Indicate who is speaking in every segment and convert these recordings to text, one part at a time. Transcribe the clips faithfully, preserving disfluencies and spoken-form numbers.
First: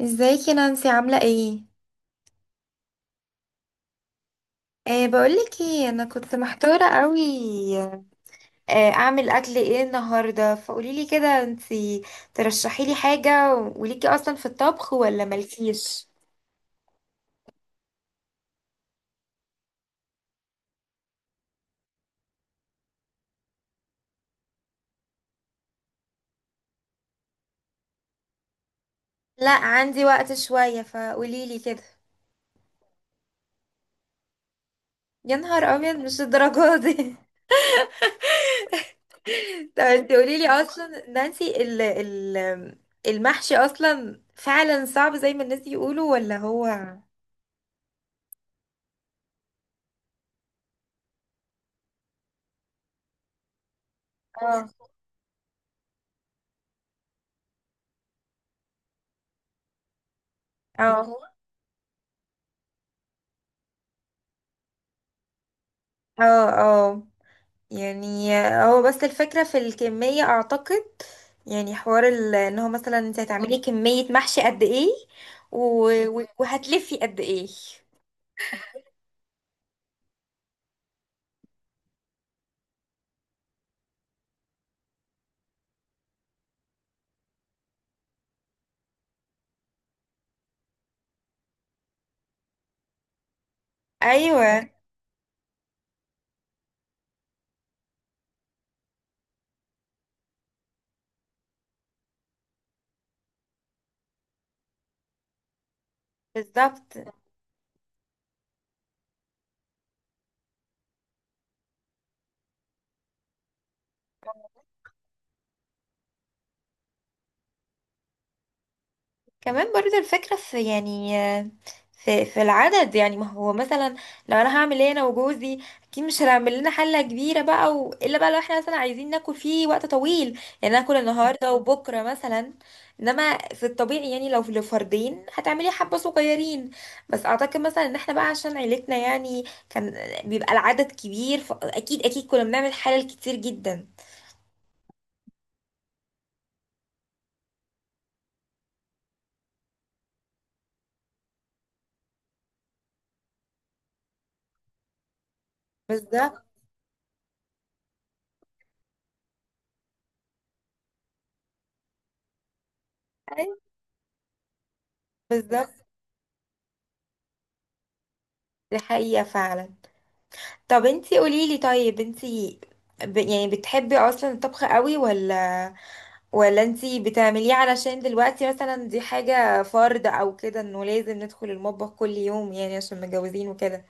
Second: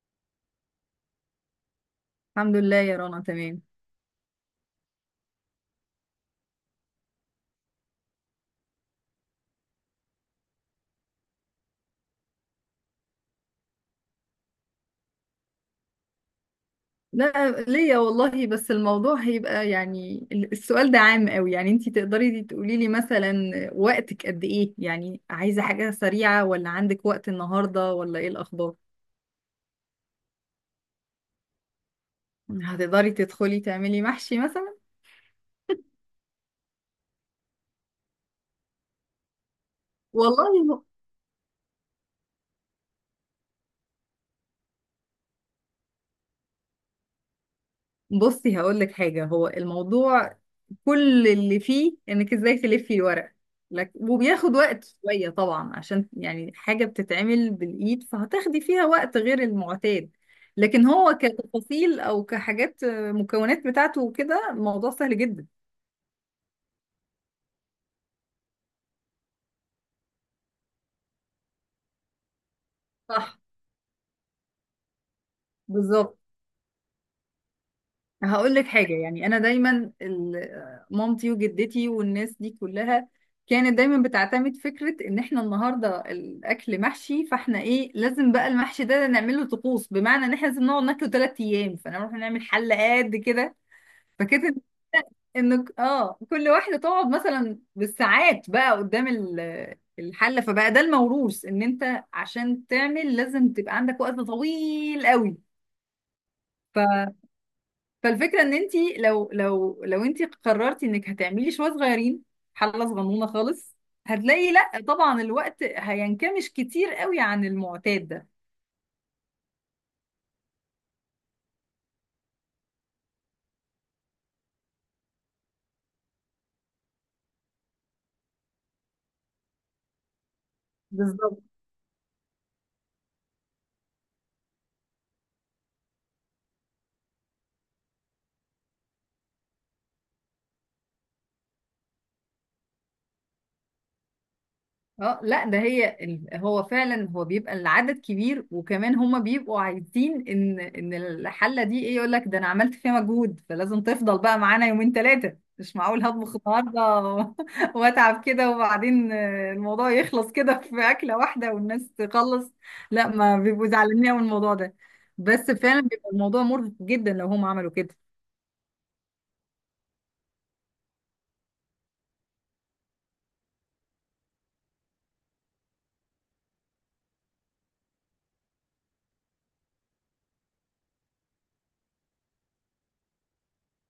Speaker 1: ازيك يا نانسي عاملة ايه؟
Speaker 2: الحمد لله يا رنا، تمام.
Speaker 1: أه بقولك ايه، انا كنت محتارة قوي. أه اعمل اكل ايه النهاردة؟ فقوليلي كده انتي ترشحيلي حاجة، وليكي اصلا في الطبخ ولا مالكيش؟
Speaker 2: لا ليا والله، بس الموضوع هيبقى يعني ال- السؤال ده عام قوي. يعني انتي تقدري تقولي لي مثلا وقتك قد ايه، يعني عايزة حاجة سريعة ولا عندك وقت النهاردة ولا ايه الأخبار؟
Speaker 1: لا عندي وقت شوية، فقوليلي كده.
Speaker 2: هتقدري تدخلي تعملي محشي مثلا؟
Speaker 1: يا نهار ابيض، مش الدرجة دي. طب انتي قوليلي
Speaker 2: والله
Speaker 1: اصلا نانسي، ال ال المحشي اصلا فعلا صعب زي ما الناس يقولوا ولا هو؟
Speaker 2: بصي، هقول لك حاجة. هو الموضوع كل اللي فيه انك ازاي تلفي الورق لك، وبياخد
Speaker 1: اه
Speaker 2: وقت شوية طبعا عشان يعني حاجة بتتعمل بالإيد، فهتاخدي فيها وقت غير المعتاد. لكن هو
Speaker 1: اه
Speaker 2: كتفاصيل او كحاجات آه، مكونات بتاعته وكده، الموضوع سهل جدا.
Speaker 1: اه اه يعني هو بس الفكرة في الكمية اعتقد. يعني حوار ال- ان هو مثلا انت
Speaker 2: صح،
Speaker 1: هتعملي كمية محشي قد ايه، و...
Speaker 2: بالظبط.
Speaker 1: و- وهتلفي قد ايه.
Speaker 2: هقول لك حاجة، يعني أنا دايما ال- مامتي وجدتي والناس دي كلها كانت دايما بتعتمد فكرة إن إحنا النهاردة الأكل محشي، فإحنا إيه، لازم بقى المحشي ده نعمل له طقوس. بمعنى إن إحنا لازم نقعد ناكله تلات أيام، فنروح نعمل حلة قد كده. فكده،
Speaker 1: ايوه،
Speaker 2: إن آه كل واحدة تقعد مثلا بالساعات بقى قدام ال- الحلة، فبقى ده الموروث، إن أنت عشان تعمل لازم تبقى عندك وقت طويل قوي.
Speaker 1: بالظبط.
Speaker 2: فالفكره ان انت لو لو لو انت قررتي انك هتعملي شويه صغيرين، حله صغنونه خالص، هتلاقي لا طبعا الوقت هينكمش كتير قوي عن المعتاد ده.
Speaker 1: كمان برضه الفكرة في يعني في في العدد. يعني ما هو مثلا لو انا هعمل ايه، انا وجوزي اكيد مش هنعمل لنا حلة كبيرة بقى، و... الا بقى لو احنا مثلا عايزين ناكل فيه وقت طويل، يعني ناكل
Speaker 2: بالظبط.
Speaker 1: النهاردة وبكرة مثلا. انما في الطبيعي يعني لو لفردين هتعملي حبة صغيرين. بس اعتقد مثلا ان احنا بقى عشان عيلتنا يعني كان بيبقى العدد كبير، فاكيد اكيد كنا بنعمل حلل كتير جدا.
Speaker 2: اه لا، ده هي ال- هو فعلا هو بيبقى العدد كبير، وكمان هما بيبقوا عايزين ان ان الحله دي ايه، يقول لك ده انا عملت فيها مجهود، فلازم تفضل بقى معانا يومين ثلاثه. مش معقول هطبخ
Speaker 1: بالظبط.
Speaker 2: النهارده و- واتعب كده وبعدين آه، الموضوع يخلص كده في اكله واحده والناس تخلص. لا، ما
Speaker 1: أيوة،
Speaker 2: بيبقوا زعلانين من الموضوع ده، بس فعلا
Speaker 1: بالظبط.
Speaker 2: بيبقى الموضوع مرهق جدا لو هم عملوا كده.
Speaker 1: دي حقيقة فعلا. طب انتي قوليلي، طيب انتي ب... يعني بتحبي اصلا الطبخ قوي، ولا ولا انتي بتعمليه علشان دلوقتي مثلا دي حاجة فرض او كده انه لازم ندخل المطبخ كل يوم، يعني عشان متجوزين وكده؟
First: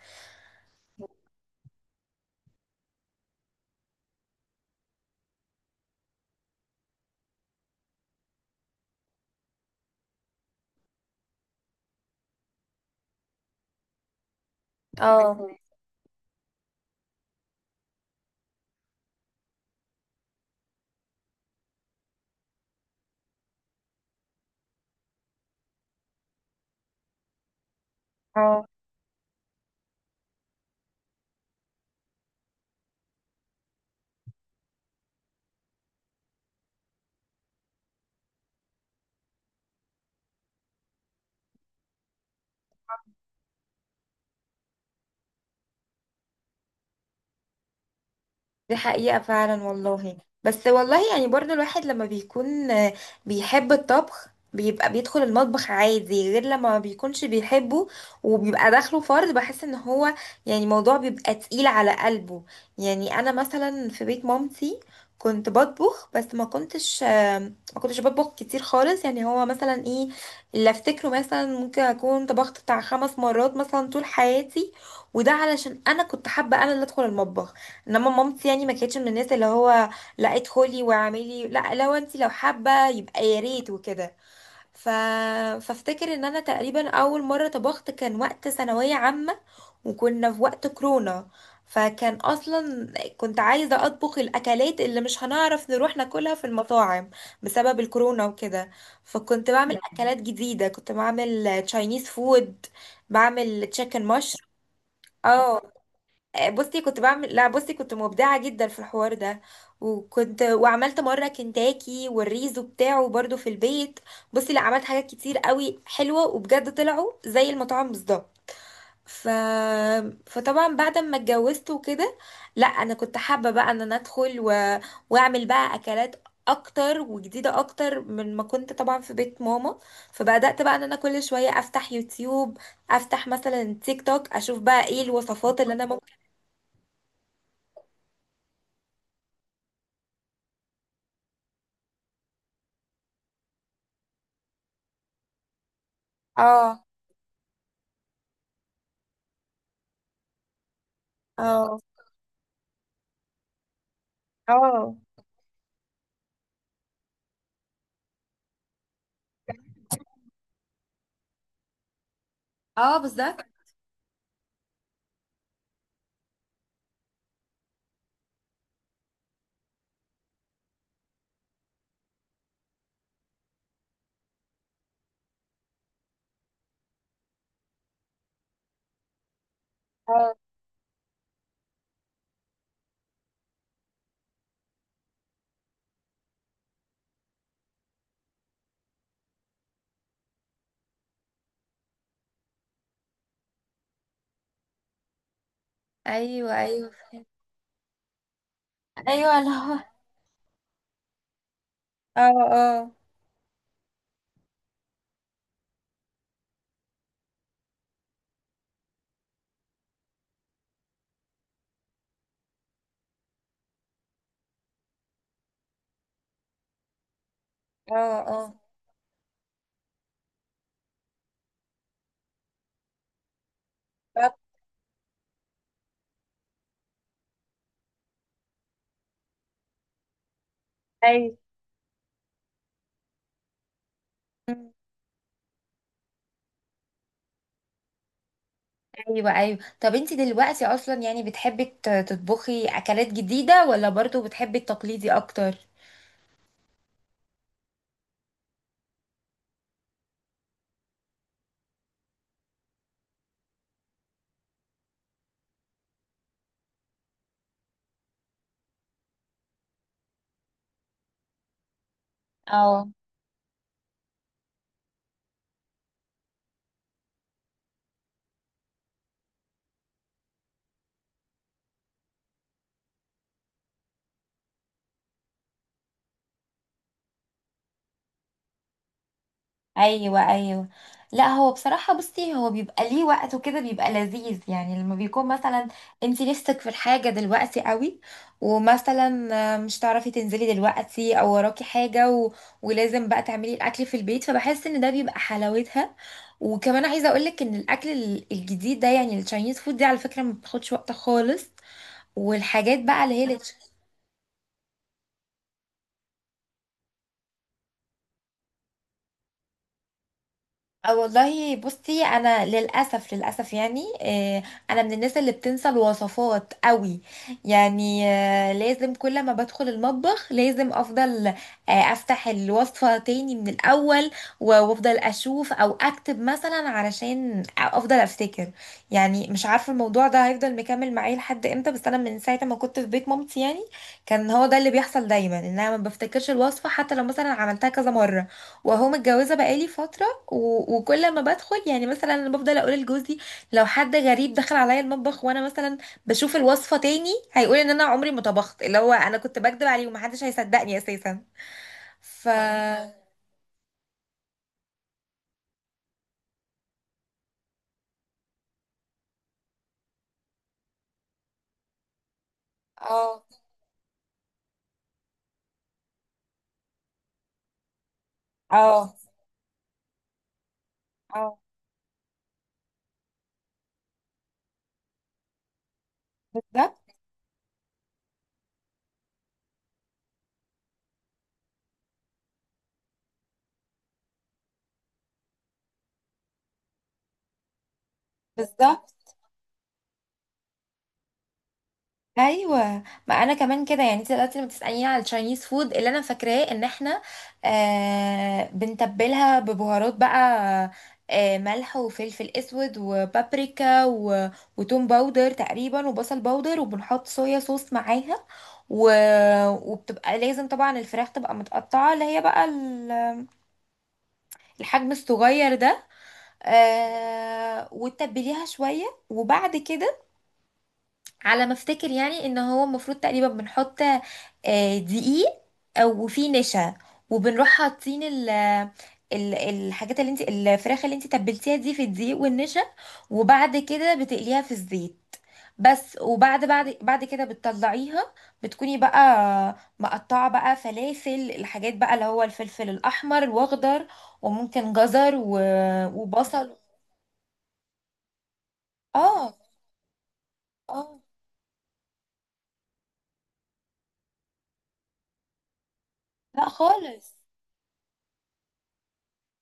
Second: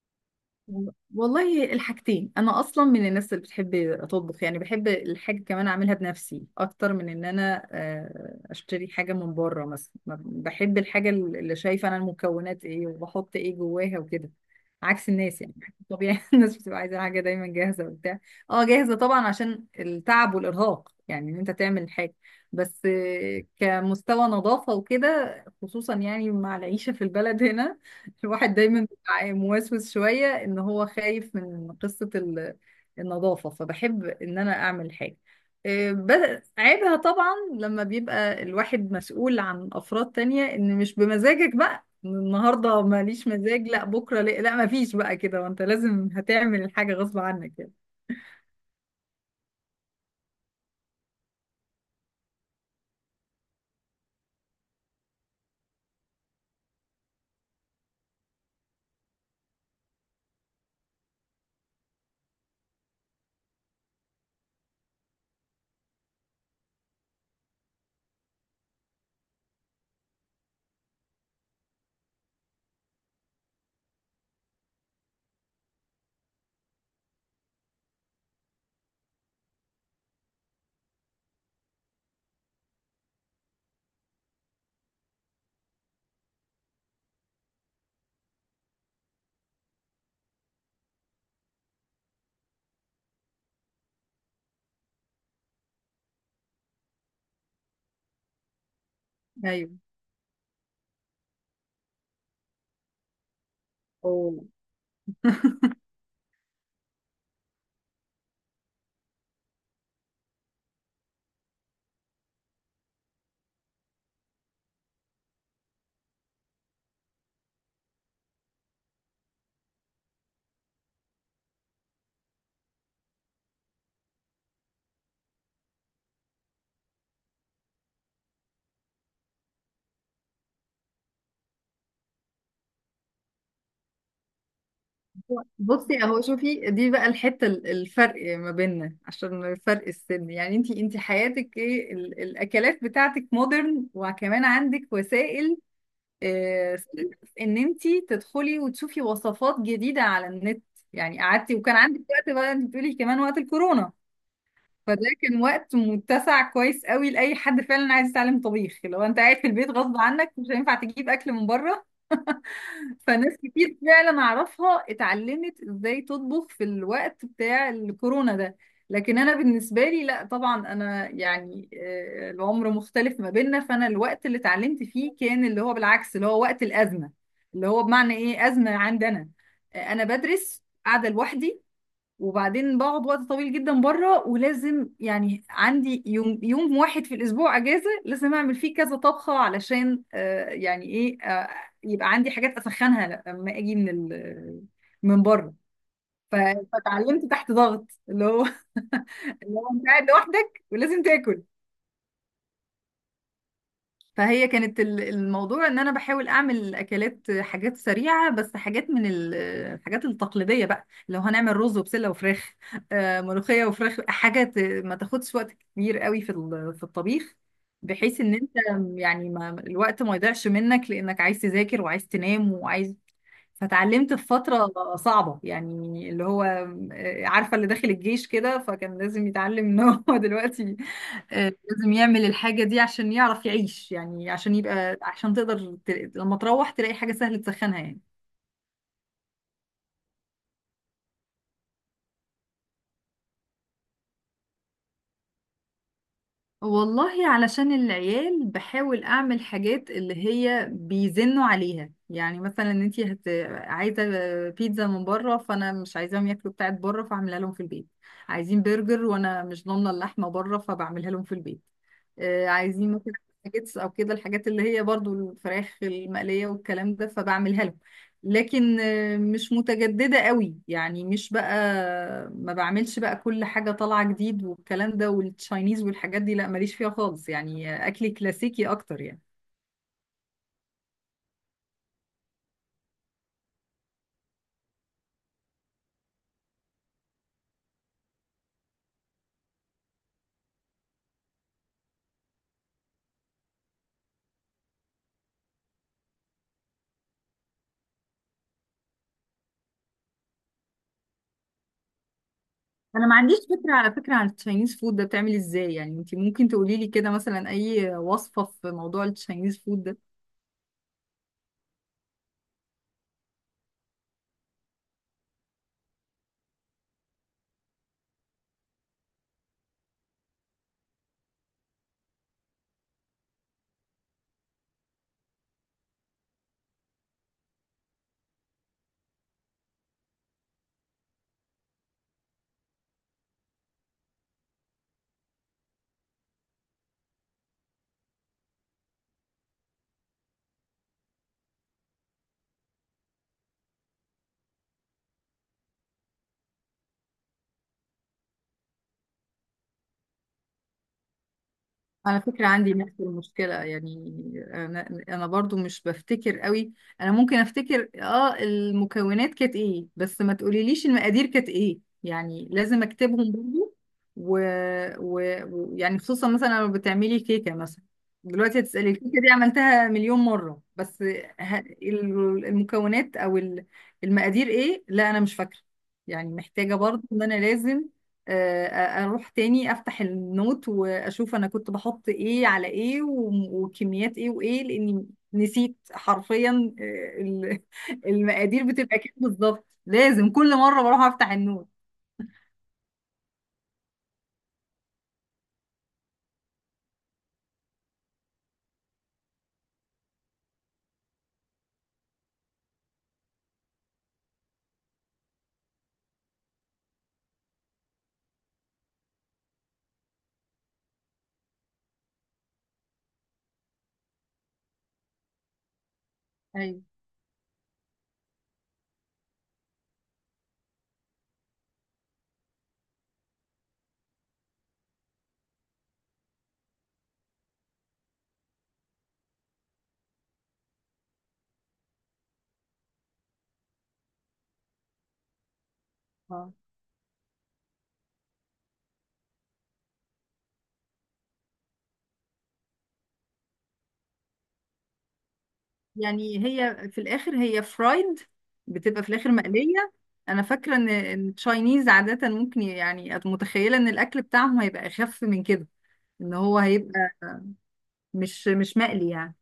Speaker 2: والله الحاجتين، انا اصلا من الناس اللي بتحب اطبخ، يعني بحب الحاجه كمان اعملها بنفسي اكتر من ان انا آه، اشتري حاجه من بره مثلا. ما- بحب الحاجه اللي شايفه انا المكونات ايه وبحط ايه جواها وكده، عكس
Speaker 1: اه
Speaker 2: الناس يعني. طبيعي، الناس بتبقى عايزه حاجه دايما جاهزه وبتاع. اه جاهزه طبعا عشان التعب والارهاق، يعني ان انت تعمل حاجه، بس آه، كمستوى نظافه وكده خصوصا يعني مع العيشه في البلد هنا الواحد
Speaker 1: اه
Speaker 2: دايما بيبقى موسوس شوية، ان هو خايف من قصة ال- النظافة، فبحب ان انا اعمل حاجة. إيه، بس عيبها طبعا لما بيبقى الواحد مسؤول عن افراد تانية، ان مش بمزاجك بقى النهاردة ماليش مزاج لا بكرة لا, لا مفيش بقى كده، وانت لازم هتعمل الحاجة غصب عنك يعني.
Speaker 1: دي حقيقة فعلا والله. بس والله يعني برضو الواحد لما بيكون آه، بيحب الطبخ بيبقى بيدخل المطبخ عادي، غير لما ما بيكونش بيحبه وبيبقى داخله فرض، بحس ان هو يعني موضوع بيبقى تقيل على قلبه. يعني انا مثلا في بيت مامتي كنت بطبخ، بس ما كنتش آه، ما كنتش بطبخ كتير خالص. يعني هو مثلا ايه اللي افتكره، مثلا ممكن اكون طبخت بتاع خمس مرات مثلا طول حياتي، وده علشان انا كنت حابة انا اللي ادخل المطبخ. انما مامتي يعني ما كانتش من الناس اللي هو لا ادخلي واعملي، لا لو انت لو حابه يبقى يا ريت وكده. ف... فافتكر ان انا تقريبا اول مره طبخت كان وقت ثانويه عامه، وكنا في وقت كورونا. فكان اصلا كنت عايزه اطبخ الاكلات اللي مش هنعرف نروح ناكلها في المطاعم بسبب الكورونا وكده. فكنت بعمل
Speaker 2: ايوه.
Speaker 1: اكلات جديده، كنت بعمل تشاينيز فود، بعمل تشيكن مشروم.
Speaker 2: أوه.
Speaker 1: اه. آه، بصي كنت بعمل، لا بصي كنت مبدعة جدا في الحوار ده، وكنت وعملت مرة كنتاكي والريزو بتاعه برضو في البيت. بصي لا، عملت حاجات كتير قوي حلوة وبجد طلعوا زي المطاعم بالظبط. ف... فطبعا بعد ما اتجوزت وكده، لا انا كنت حابة بقى ان انا ادخل و... واعمل بقى اكلات اكتر وجديدة اكتر من ما كنت طبعا في بيت ماما. فبدأت بقى ان انا كل شوية افتح يوتيوب، افتح مثلا تيك توك، اشوف بقى ايه الوصفات اللي انا
Speaker 2: بصي اهو،
Speaker 1: ممكن.
Speaker 2: شوفي دي بقى الحته، ال- الفرق ما بيننا عشان فرق السن يعني. انتي انتي حياتك ايه، ال- الاكلات بتاعتك مودرن، وكمان عندك وسائل آه،
Speaker 1: اه
Speaker 2: ان انتي تدخلي وتشوفي وصفات جديده على النت. يعني قعدتي وكان
Speaker 1: اه
Speaker 2: عندك وقت بقى، انت بتقولي كمان وقت الكورونا،
Speaker 1: اه
Speaker 2: فده كان وقت متسع كويس قوي لاي حد فعلا عايز يتعلم طبيخ. لو انت قاعد في البيت غصب عنك، مش هينفع تجيب اكل من بره،
Speaker 1: اه
Speaker 2: فناس
Speaker 1: بالظبط.
Speaker 2: كتير فعلا اعرفها اتعلمت ازاي تطبخ في الوقت بتاع الكورونا ده. لكن انا بالنسبه لي لا طبعا، انا يعني آه، العمر مختلف ما بيننا، فانا الوقت اللي اتعلمت فيه كان اللي هو بالعكس، اللي هو وقت الازمه. اللي هو بمعنى ايه ازمه عندنا، آه، انا
Speaker 1: اه.
Speaker 2: بدرس قاعده لوحدي، وبعدين بقعد وقت طويل جدا بره، ولازم يعني عندي يوم، يوم واحد في الاسبوع اجازه، لازم اعمل فيه كذا طبخه علشان آه يعني ايه آه يبقى عندي حاجات اسخنها لما اجي من ال من بره. ف-
Speaker 1: ايوه ايوه
Speaker 2: فتعلمت تحت ضغط، اللي هو
Speaker 1: ايوه اللي
Speaker 2: اللي هو
Speaker 1: هو.
Speaker 2: انت قاعد لوحدك ولازم تاكل.
Speaker 1: اه اه
Speaker 2: فهي كانت ال- الموضوع ان انا بحاول اعمل اكلات، حاجات سريعه، بس حاجات من ال- الحاجات التقليديه بقى. لو هنعمل رز وبسله وفراخ، آه، ملوخيه وفراخ، حاجه ت- ما تاخدش وقت كبير قوي في ال- في الطبيخ،
Speaker 1: اه
Speaker 2: بحيث ان انت
Speaker 1: اه
Speaker 2: يعني ما الوقت ما يضيعش منك، لانك عايز تذاكر وعايز تنام وعايز. فتعلمت في
Speaker 1: طب.
Speaker 2: فتره صعبه يعني، اللي هو آه، عارفه اللي داخل الجيش كده، فكان لازم يتعلم ان هو دلوقتي
Speaker 1: ايوه.
Speaker 2: آه، لازم يعمل الحاجة دي عشان يعرف يعيش. يعني عشان
Speaker 1: مم.
Speaker 2: يبقى عشان تقدر ت- لما تروح تلاقي حاجة سهل تسخنها يعني.
Speaker 1: ايوه، ايوه. طب انت دلوقتي اصلا يعني بتحبي ت- تطبخي اكلات جديده، ولا برضو بتحبي التقليدي اكتر؟
Speaker 2: والله علشان العيال بحاول أعمل حاجات اللي هي بيزنوا عليها، يعني مثلا انتي هت... عايزة بيتزا من بره فأنا مش عايزاهم ياكلوا بتاعت بره، فأعملها لهم في البيت. عايزين برجر وأنا مش ضامنة اللحمة بره، فبعملها لهم في البيت. آه،
Speaker 1: اه.
Speaker 2: عايزين مثلا ناجتس أو كده، الحاجات اللي هي برضو الفراخ المقلية والكلام ده، فبعملها لهم. لكن آه، مش متجددة قوي يعني، مش بقى ما بعملش بقى كل حاجة طالعة جديد والكلام ده، والتشاينيز والحاجات دي لا ماليش فيها خالص يعني. آه، أكلي كلاسيكي أكتر يعني.
Speaker 1: ايوه، ايوه. لا هو بصراحه بصي هو بيبقى ليه وقت وكده، بيبقى لذيذ يعني لما بيكون مثلا انت نفسك في الحاجه دلوقتي قوي، ومثلا مش تعرفي تنزلي دلوقتي او وراكي حاجه و... ولازم بقى تعملي الاكل في البيت، فبحس ان ده بيبقى حلاوتها. وكمان عايزه اقولك ان الاكل ال- الجديد ده يعني التشاينيز فود دي على فكره ما بتاخدش وقت خالص. والحاجات بقى
Speaker 2: أنا
Speaker 1: اللي
Speaker 2: ما
Speaker 1: هي اللي.
Speaker 2: عنديش فكرة على فكرة عن التشاينيز فود ده بتعمل إزاي، يعني أنت ممكن تقولي لي كده مثلا أي وصفة في موضوع التشاينيز فود ده.
Speaker 1: أه والله بصي انا للاسف للاسف يعني، آه، انا من الناس اللي بتنسى الوصفات قوي. يعني آه، لازم كل ما بدخل المطبخ لازم افضل آه، افتح الوصفة تاني من الاول، و- وافضل اشوف او اكتب مثلا علشان افضل افتكر. يعني مش عارفة الموضوع ده هيفضل مكمل معايا لحد امتى، بس انا من ساعة ما كنت في بيت مامتي يعني كان هو ده اللي بيحصل دايما، ان انا ما بفتكرش الوصفة حتى لو مثلا عملتها كذا مرة. وهو متجوزة بقالي فترة و- وكل ما بدخل يعني مثلا انا بفضل اقول لجوزي لو حد غريب دخل عليا المطبخ وانا مثلا بشوف الوصفه تاني هيقول ان انا عمري ما طبخت، اللي هو انا كنت بكدب عليه ومحدش هيصدقني اساسا.
Speaker 2: على
Speaker 1: ف.
Speaker 2: فكرة عندي نفس المشكلة يعني، أنا أنا برضو مش بفتكر قوي. أنا ممكن أفتكر آه المكونات كانت إيه، بس ما تقوليليش المقادير كانت إيه، يعني لازم
Speaker 1: اه
Speaker 2: أكتبهم برضو. و... و... ويعني خصوصا مثلا لو بتعملي كيكة مثلا، دلوقتي هتسألي
Speaker 1: اه
Speaker 2: الكيكة دي عملتها مليون مرة، بس
Speaker 1: اه
Speaker 2: ه... ال- المكونات أو ال- المقادير إيه، لا أنا مش فاكرة. يعني محتاجة
Speaker 1: بالظبط.
Speaker 2: برضو إن أنا لازم آه، اروح تاني افتح النوت واشوف انا كنت بحط ايه على ايه و- وكميات ايه وايه، لاني نسيت حرفيا. آه، ال- المقادير
Speaker 1: بالظبط.
Speaker 2: بتبقى كام بالظبط، لازم كل مره بروح افتح النوت.
Speaker 1: ايوه، ما انا كمان كده. يعني انت دلوقتي لما بتساليني على التشاينيز فود، اللي انا فاكراه ان احنا آه بنتبلها ببهارات بقى، آه ملح وفلفل اسود وبابريكا و... وتوم باودر تقريبا وبصل باودر، وبنحط صويا صوص معاها و... وبتبقى لازم طبعا الفراخ تبقى متقطعه اللي هي بقى ال- الحجم الصغير ده.
Speaker 2: ايوه.
Speaker 1: آه وتتبليها شويه وبعد كده، على ما افتكر يعني ان هو المفروض تقريبا بنحط آه، دقيق او وفيه نشا، وبنروح حاطين ال ال- الحاجات اللي انت الفراخ اللي انت تبلتيها دي في الدقيق والنشا، وبعد كده بتقليها في الزيت بس. وبعد
Speaker 2: اه
Speaker 1: بعد بعد كده بتطلعيها. بتكوني بقى مقطعة بقى فلافل الحاجات بقى اللي هو الفلفل الأحمر وأخضر وممكن جزر و-
Speaker 2: يعني
Speaker 1: وبصل.
Speaker 2: هي في الاخر هي فرايد، بتبقى في الاخر
Speaker 1: اه.
Speaker 2: مقليه. انا فاكره ان
Speaker 1: اه
Speaker 2: إن التشاينيز عاده ممكن يعني أت- متخيله ان الاكل بتاعهم هيبقى اخف من كده، ان
Speaker 1: لا
Speaker 2: هو هيبقى
Speaker 1: خالص.
Speaker 2: مش مش مقلي يعني.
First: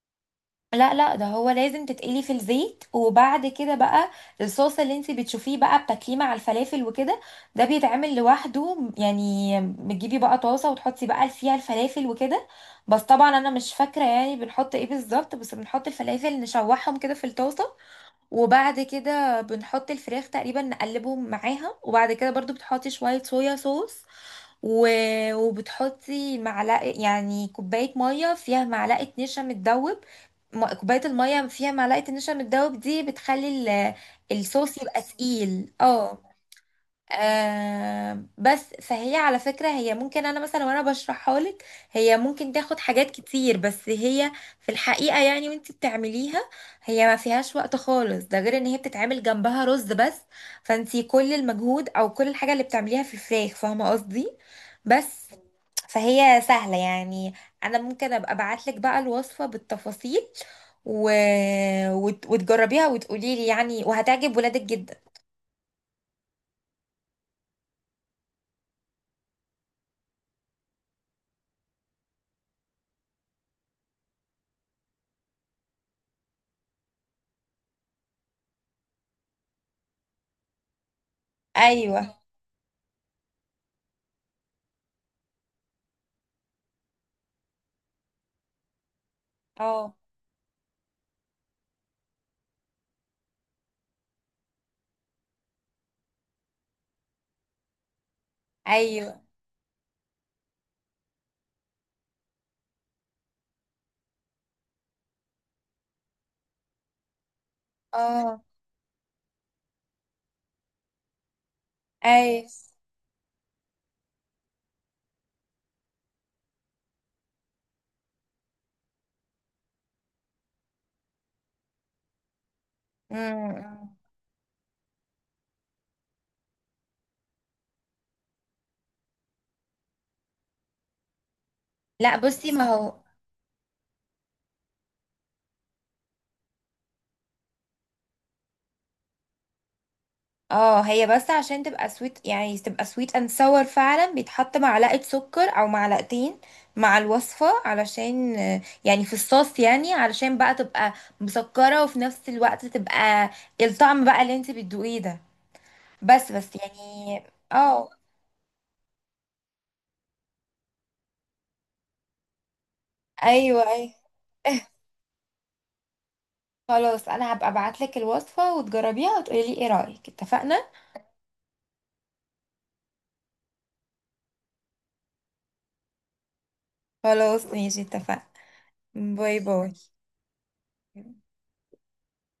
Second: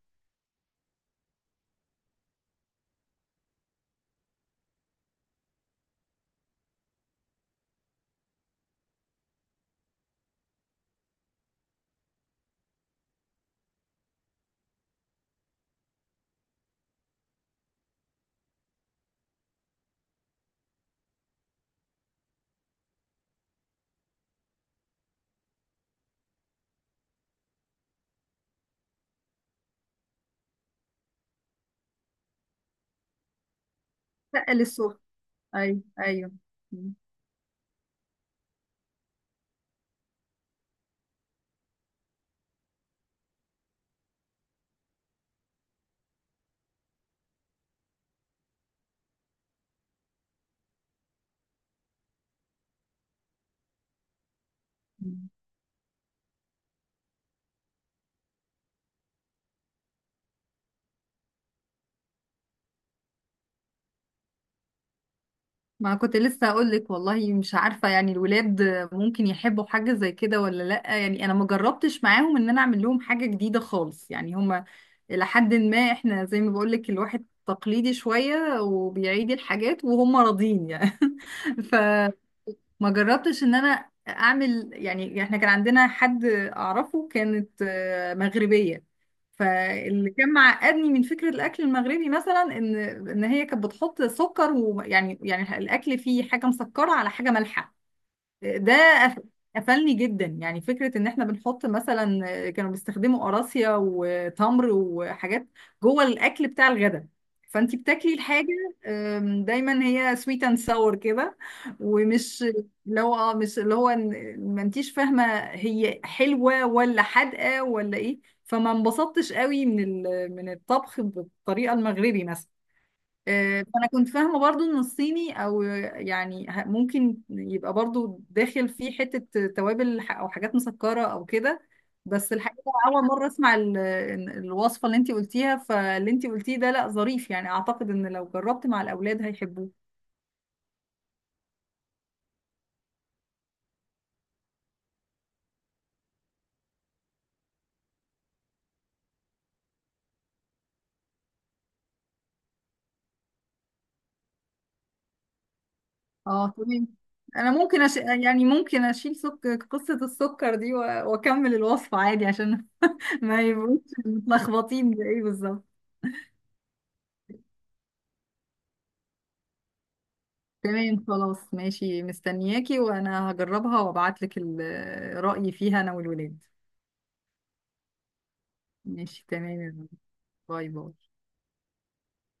Speaker 1: لا لا، ده هو لازم تتقلي في الزيت، وبعد كده بقى الصوص اللي انت بتشوفيه بقى بتاكليه مع الفلافل وكده ده بيتعمل لوحده. يعني بتجيبي بقى طاسة وتحطي بقى فيها الفلافل وكده. بس طبعا انا مش فاكرة يعني بنحط ايه بالظبط، بس بنحط الفلافل نشوحهم كده في الطاسة، وبعد كده بنحط الفراخ تقريبا نقلبهم معاها، وبعد كده برضو بتحطي شوية صويا صوص و... وبتحطي معلقة، يعني كوباية مية فيها معلقة نشا متدوب. م- كوباية المية فيها معلقة النشا متدوب دي بتخلي ال...
Speaker 2: لا
Speaker 1: الصوص
Speaker 2: للسوق.
Speaker 1: يبقى تقيل.
Speaker 2: ايوه
Speaker 1: اه.
Speaker 2: ايوه.
Speaker 1: آه بس فهي على فكرة هي ممكن، أنا مثلا وأنا بشرحها لك هي ممكن تاخد حاجات كتير، بس هي في الحقيقة يعني وانت بتعمليها هي ما فيهاش وقت خالص، ده غير إن هي بتتعمل جنبها رز بس. فانت كل المجهود أو كل الحاجة اللي بتعمليها في الفراخ، فاهمة قصدي؟ بس فهي سهلة يعني. أنا ممكن أبقى أبعتلك بقى الوصفة بالتفاصيل و... وت... وتجربيها وتقوليلي يعني، وهتعجب ولادك جدا.
Speaker 2: ما كنت لسه اقول لك والله مش عارفه، يعني الولاد ممكن يحبوا حاجه زي كده ولا لا، يعني انا ما جربتش معاهم ان انا اعمل لهم حاجه جديده خالص، يعني هما الى حد ما احنا زي ما بقول لك الواحد تقليدي شويه وبيعيد الحاجات وهم راضين يعني. ف
Speaker 1: أيوة.
Speaker 2: ما جربتش ان انا اعمل، يعني احنا كان عندنا حد اعرفه كانت آه، مغربية.
Speaker 1: اه.
Speaker 2: فاللي كان معقدني من فكرة الاكل المغربي مثلا ان ان هي كانت بتحط سكر، ويعني يعني الاكل فيه حاجة مسكرة على حاجة مالحة. ده قف-
Speaker 1: ايوه.
Speaker 2: قفلني جدا، يعني فكرة ان احنا بنحط مثلا، آه، كانوا بيستخدموا قراصية وتمر وحاجات جوه الاكل بتاع الغداء، فانتي بتاكلي
Speaker 1: اه.
Speaker 2: الحاجة آم، دايما هي سويت اند ساور كده، ومش
Speaker 1: ايوه.
Speaker 2: اللي هو اه مش اللي هو إن- ما انتيش فاهمة هي حلوة ولا حادقة ولا ايه. فما انبسطتش قوي من ال- من الطبخ بالطريقة المغربي مثلا.
Speaker 1: امم.
Speaker 2: آه، فانا
Speaker 1: إمم.
Speaker 2: كنت فاهمه برضو ان الصيني او يعني ه- ممكن يبقى برضو داخل فيه حته توابل ح- او حاجات مسكره او كده.
Speaker 1: لا
Speaker 2: بس
Speaker 1: بصي، ما
Speaker 2: الحقيقه
Speaker 1: هو.
Speaker 2: اول مره اسمع ال- إن الوصفه اللي انت قلتيها، فاللي انت قلتيه ده لا ظريف، يعني اعتقد ان لو جربت مع الاولاد هيحبوه.
Speaker 1: اه هي بس عشان تبقى سويت يعني تبقى سويت اند sour فعلا بيتحط معلقة سكر او معلقتين مع الوصفة، علشان آه، يعني في الصوص يعني علشان بقى تبقى مسكرة وفي نفس الوقت تبقى الطعم بقى اللي انت بتدوقيه ده. بس بس
Speaker 2: اه تمام.
Speaker 1: يعني.
Speaker 2: انا ممكن
Speaker 1: اه.
Speaker 2: أش... يعني ممكن اشيل سك... قصه السكر دي و... واكمل الوصفه عادي عشان ما
Speaker 1: ايوه،
Speaker 2: يبقوش
Speaker 1: ايوه.
Speaker 2: متلخبطين بايه بالظبط.
Speaker 1: خلاص، انا هبقى ابعتلك الوصفة وتجربيها وتقولي لي ايه رأيك، اتفقنا؟
Speaker 2: تمام خلاص ماشي، مستنياكي، وانا هجربها وابعتلك ال- رأيي فيها انا والولاد.
Speaker 1: خلاص، ماشي، اتفقنا.
Speaker 2: ماشي
Speaker 1: باي
Speaker 2: تمام يا
Speaker 1: باي.
Speaker 2: رب. باي باي.